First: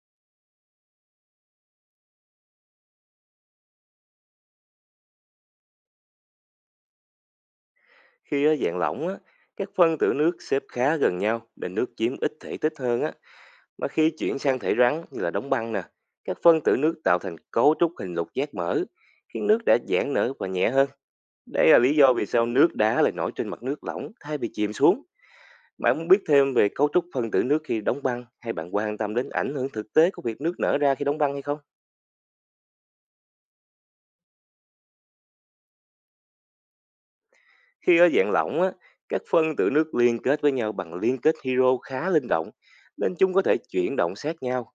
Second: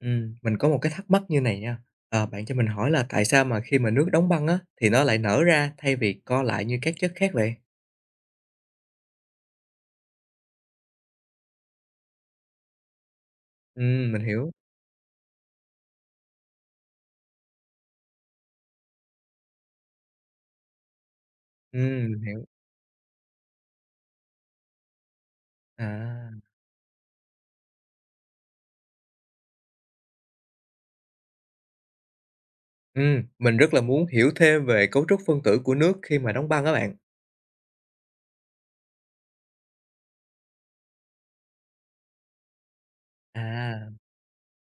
Mình có một cái thắc mắc như này nha. Bạn cho mình hỏi là tại sao mà khi mà nước đóng băng á thì nó lại nở ra thay vì co lại như các chất khác vậy? Khi ở dạng lỏng á, các phân tử nước xếp khá gần nhau nên nước chiếm ít thể tích hơn á. Mà khi Mình chuyển hiểu. sang thể rắn như là đóng băng nè, các phân tử nước tạo thành cấu trúc hình lục giác mở, khiến nước đã giãn nở và nhẹ hơn. Đây là lý do Mình vì hiểu. sao nước đá lại nổi trên mặt nước lỏng thay vì chìm xuống. Bạn muốn biết À. thêm về cấu trúc phân tử nước khi đóng băng hay bạn quan tâm đến ảnh hưởng thực tế của việc nước nở ra khi đóng băng hay không? Mình rất là muốn hiểu thêm về cấu trúc phân tử của nước khi mà đóng băng các bạn. Khi ở dạng lỏng á, các phân tử nước liên kết với nhau bằng liên kết hydro khá linh động nên chúng có thể À, chuyển động sát nhau.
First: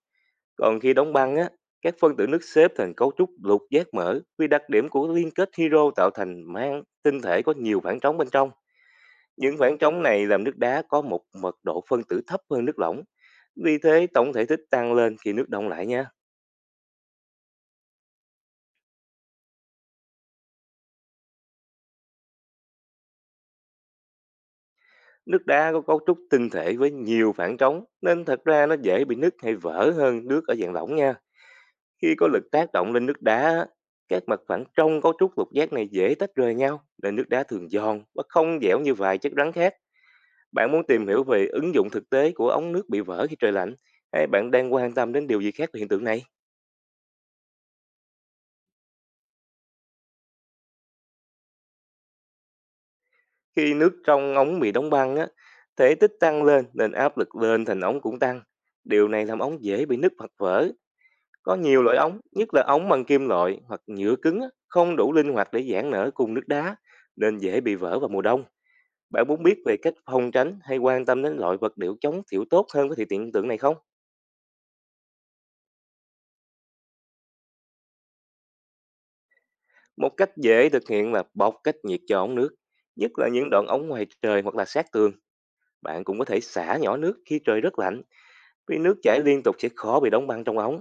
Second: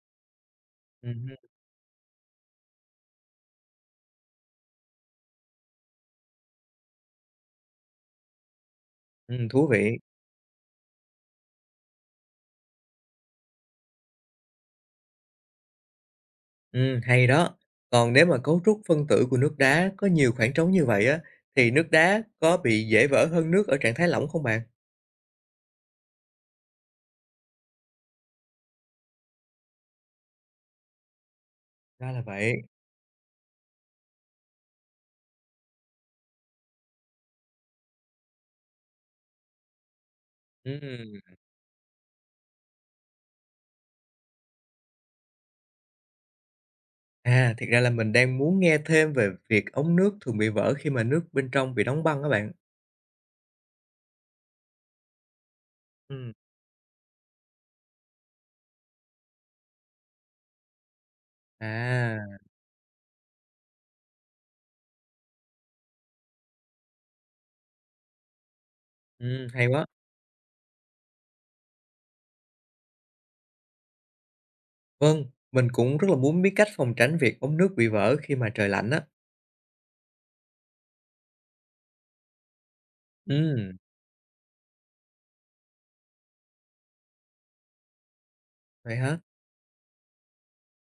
Còn khi đóng băng hưm, á, các phân tử nước xếp thành cấu trúc lục giác mở vì đặc điểm của liên kết hydro tạo thành mang tinh thể có nhiều khoảng trống bên trong. Những thú khoảng vị. trống này làm nước đá có một mật độ phân tử thấp hơn nước lỏng. Vì thế tổng thể tích tăng lên khi nước đông lại nha. Hay đó. Còn nếu mà cấu trúc phân tử của nước đá có nhiều khoảng trống như vậy á thì nước đá có bị dễ vỡ hơn nước ở trạng thái lỏng không bạn? Nước đá có cấu trúc tinh thể với nhiều khoảng trống nên thật ra nó dễ bị nứt hay vỡ hơn nước ở dạng lỏng nha. Ra Khi là có lực vậy. tác động lên nước đá, á, các mặt phẳng trong cấu trúc lục giác này dễ tách rời nhau nên nước đá thường giòn và không dẻo như vài chất rắn khác. Bạn muốn tìm Ừm. hiểu về ứng dụng thực tế của ống nước bị vỡ khi trời lạnh hay bạn đang quan tâm đến điều gì khác về hiện tượng này? À, thiệt ra là mình đang muốn nghe thêm về việc ống nước thường bị vỡ khi mà nước bên trong bị đóng băng các bạn. Khi nước trong ống bị đóng băng á, thể tích Ừm. tăng lên nên áp lực lên thành ống cũng tăng. Điều này làm ống dễ bị nứt hoặc vỡ. Có nhiều loại ống, À, nhất là ống bằng kim loại hoặc nhựa cứng á, không đủ linh hoạt để giãn nở cùng nước đá nên dễ bị vỡ vào mùa đông. Bạn muốn biết hay về quá. cách phòng tránh hay quan tâm đến loại vật liệu chống thiểu tốt hơn với thị hiện tượng này không? Vâng, mình cũng rất là muốn biết cách phòng tránh việc ống nước bị vỡ khi mà trời lạnh á. Một cách dễ thực hiện là bọc cách nhiệt cho ống nước, nhất là những đoạn Ừm, ống ngoài trời hoặc là sát tường. Bạn cũng có thể xả nhỏ nước khi trời rất lạnh, vì nước vậy hả? chảy liên tục sẽ khó bị đóng băng trong ống.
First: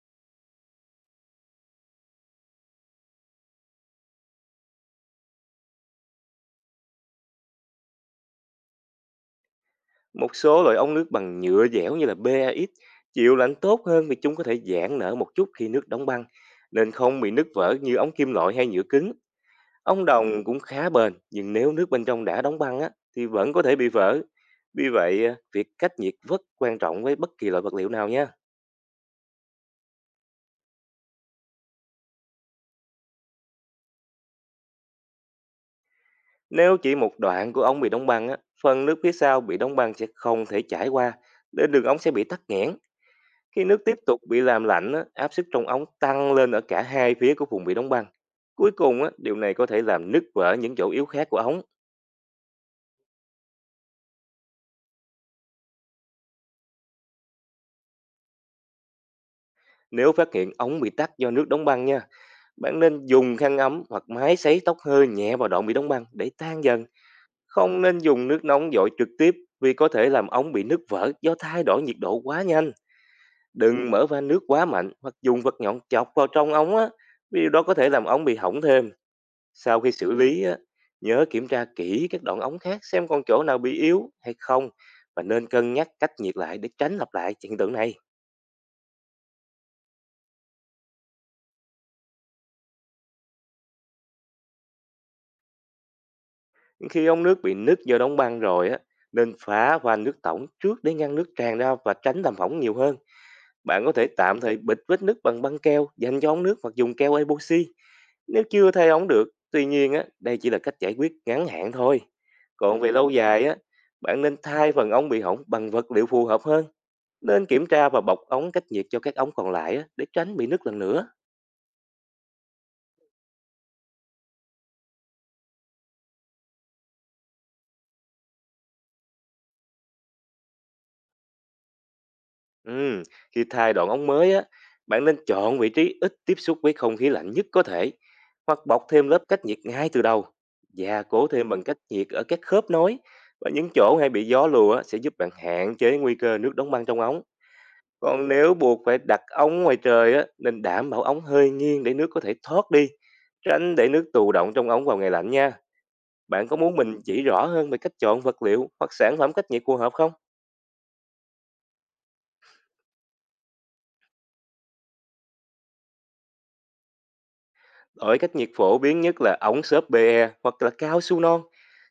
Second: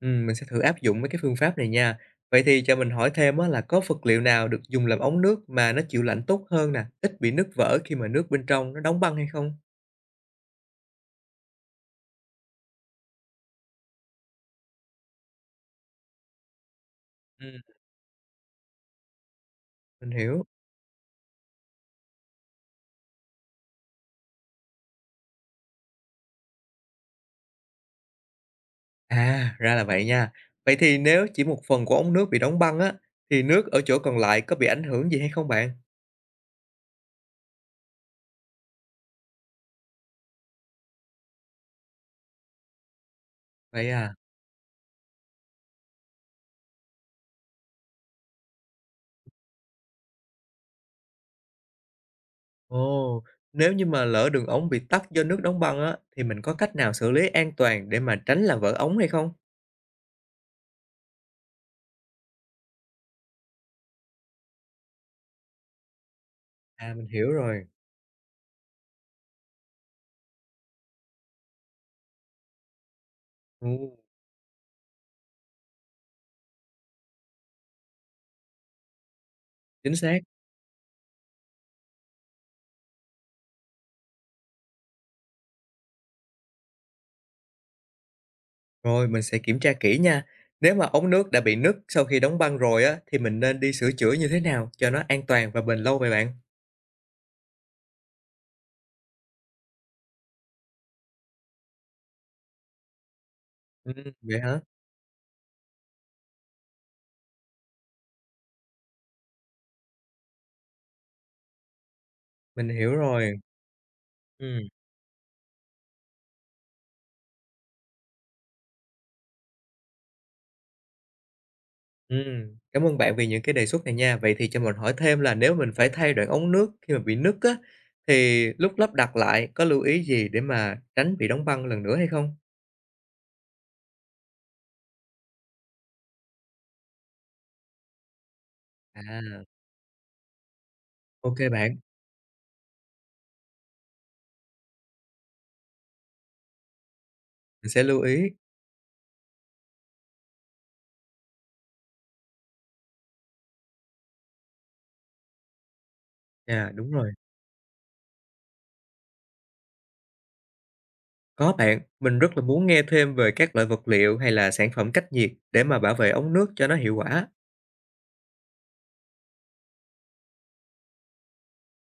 Mình sẽ thử áp dụng mấy cái phương pháp này nha. Vậy thì cho mình hỏi thêm á là có vật liệu nào được dùng làm ống nước mà nó chịu lạnh tốt hơn nè, ít bị nứt vỡ khi mà nước bên trong nó đóng băng hay không? Một số loại ống nước bằng nhựa dẻo như là PAX chịu lạnh tốt hơn vì chúng có thể giãn nở một chút khi nước đóng băng, nên không bị nứt Ừm, vỡ như ống kim loại hay nhựa cứng. Ống mình hiểu. đồng cũng khá bền, nhưng nếu nước bên trong đã đóng băng á, thì vẫn có thể bị vỡ. Vì vậy, việc cách nhiệt rất quan trọng với bất kỳ loại vật liệu nào nhé. À, ra là vậy nha. Vậy thì nếu chỉ một phần của ống nước bị đóng băng á, thì nước ở chỗ còn lại có bị ảnh hưởng gì hay không bạn? Nếu chỉ một đoạn của ống bị đóng băng, á, phần nước phía sau bị đóng băng sẽ không thể chảy qua, nên đường ống sẽ bị tắc nghẽn. Khi nước Vậy tiếp à? tục bị làm lạnh, á, áp suất trong ống tăng lên ở cả hai phía của vùng bị đóng băng. Cuối cùng, á, điều này có thể làm nứt vỡ những chỗ yếu khác của ống. Ồ, nếu như mà lỡ đường ống bị tắc do nước đóng băng á, thì mình có cách nào xử lý an toàn để mà tránh làm vỡ ống hay không? Nếu phát hiện ống bị tắc do nước đóng băng nha, bạn nên dùng khăn ấm hoặc máy sấy tóc hơi nhẹ vào đoạn bị đóng băng để tan dần. À, mình hiểu rồi. Không nên dùng nước nóng dội trực tiếp vì có thể làm ống bị nứt vỡ do thay đổi nhiệt độ quá nhanh. Ừ, Đừng mở van nước quá mạnh hoặc dùng vật nhọn chọc vào trong ống á, vì điều đó có thể làm ống bị hỏng thêm. Sau khi chính xử xác. lý á, nhớ kiểm tra kỹ các đoạn ống khác xem còn chỗ nào bị yếu hay không và nên cân nhắc cách nhiệt lại để tránh lặp lại hiện tượng này. Mình sẽ kiểm tra kỹ nha. Nếu mà ống nước đã bị nứt sau khi đóng băng rồi á, thì mình nên đi sửa chữa như thế nào cho nó an toàn và bền lâu vậy bạn? Khi ống nước bị nứt do đóng băng rồi á, nên phá van nước tổng trước để ngăn nước tràn ra và tránh làm hỏng nhiều hơn. Bạn có Ừ, thể tạm vậy thời hả? bịt vết nứt bằng băng keo dành cho ống nước hoặc dùng keo epoxy. Nếu chưa thay ống được, tuy nhiên á, đây chỉ là cách giải quyết ngắn hạn thôi. Mình Còn về hiểu lâu rồi. dài á, bạn nên Ừ. thay phần ống bị hỏng bằng vật liệu phù hợp hơn. Nên kiểm tra và bọc ống cách nhiệt cho các ống còn lại á, để tránh bị nứt lần nữa. Cảm ơn bạn vì những cái đề xuất này nha. Vậy thì cho mình hỏi thêm là nếu mình phải thay đoạn ống nước khi mà bị nứt á, thì lúc lắp đặt lại có lưu ý gì để mà tránh bị đóng băng lần nữa hay không? Ừm, Khi thay đoạn ống mới á, bạn nên chọn vị trí ít tiếp xúc với không khí lạnh nhất có thể hoặc bọc thêm lớp À, cách nhiệt ngay từ đầu. Gia cố ok thêm bằng bạn, cách nhiệt ở các khớp nối và những chỗ hay bị gió lùa á, sẽ giúp bạn hạn chế nguy cơ nước đóng băng trong ống. mình sẽ lưu ý. Còn nếu buộc phải đặt ống ngoài trời á, nên đảm bảo ống hơi nghiêng để nước có thể thoát đi, tránh để nước tù đọng trong ống vào ngày lạnh nha. Bạn có À, muốn đúng mình rồi, chỉ rõ hơn về cách chọn vật liệu hoặc sản phẩm cách nhiệt phù hợp không? có bạn, mình rất là muốn nghe thêm về các loại vật liệu hay là sản phẩm cách nhiệt để mà bảo vệ ống nước cho nó hiệu quả. Loại cách nhiệt phổ biến nhất là ống xốp PE hoặc là cao su non.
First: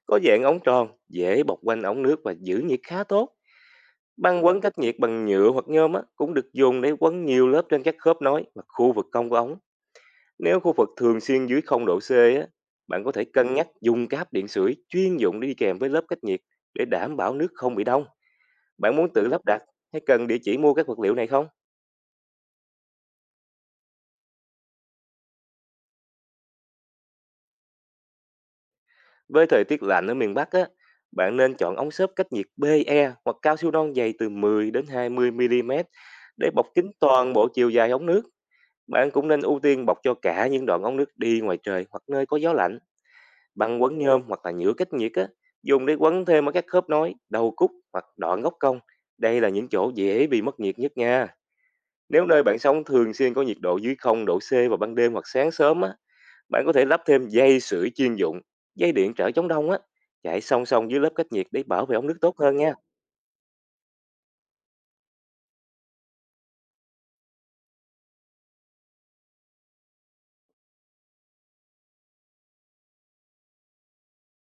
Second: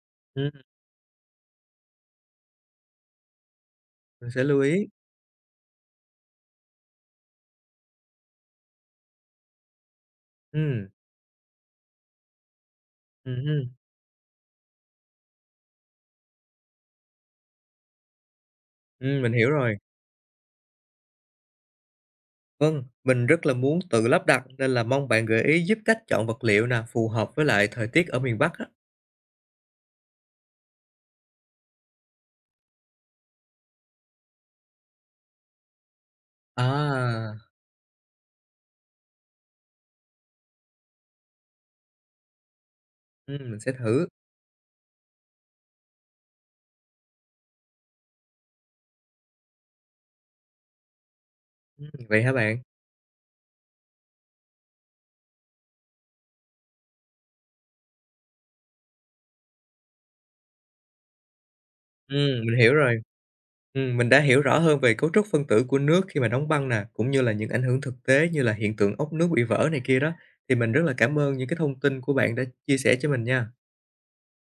Có dạng Ừm, ống tròn, dễ bọc quanh ống nước và giữ nhiệt khá tốt. mình sẽ Băng quấn lưu cách ý. nhiệt bằng nhựa hoặc nhôm á, cũng được dùng để quấn nhiều lớp trên các khớp nối và khu vực cong của ống. Nếu khu Ừm, vực thường xuyên dưới không độ C á, bạn có thể ừm cân nhắc hưm, dùng cái hấp điện sưởi chuyên dụng đi kèm với lớp cách nhiệt để đảm bảo nước không bị đông. Bạn muốn tự mình lắp hiểu đặt rồi. hay cần địa chỉ mua các vật liệu này không? Vâng, mình rất là muốn tự lắp đặt nên là mong bạn gợi ý giúp cách chọn vật liệu nè, phù hợp với lại thời tiết ở miền Bắc á. Với thời tiết lạnh ở miền Bắc á, bạn nên chọn ống xốp cách nhiệt PE hoặc cao su non dày từ 10 đến 20 mm để bọc kín À, toàn bộ chiều dài ống nước. Bạn cũng nên ưu tiên bọc cho cả những đoạn ống nước đi ngoài trời hoặc nơi có gió lạnh. Mình sẽ Bằng quấn thử. nhôm hoặc là nhựa cách nhiệt á, dùng để quấn thêm ở các khớp nối, đầu cúc hoặc đoạn gốc cong. Đây là những chỗ dễ bị mất nhiệt nhất nha. Vậy Nếu hả nơi bạn? bạn sống thường xuyên có nhiệt độ dưới không độ C vào ban đêm hoặc sáng sớm á, bạn có thể lắp thêm dây sưởi chuyên dụng, dây điện trở chống đông á, chạy song song dưới lớp cách nhiệt để bảo vệ ống nước tốt Ừm, hơn mình nha. hiểu rồi. Mình đã hiểu rõ hơn về cấu trúc phân tử của nước khi mà đóng băng nè, cũng như là những ảnh hưởng thực tế như là hiện tượng ốc nước bị vỡ này kia đó. Thì mình rất là cảm ơn những cái thông tin của bạn đã chia sẻ cho mình nha.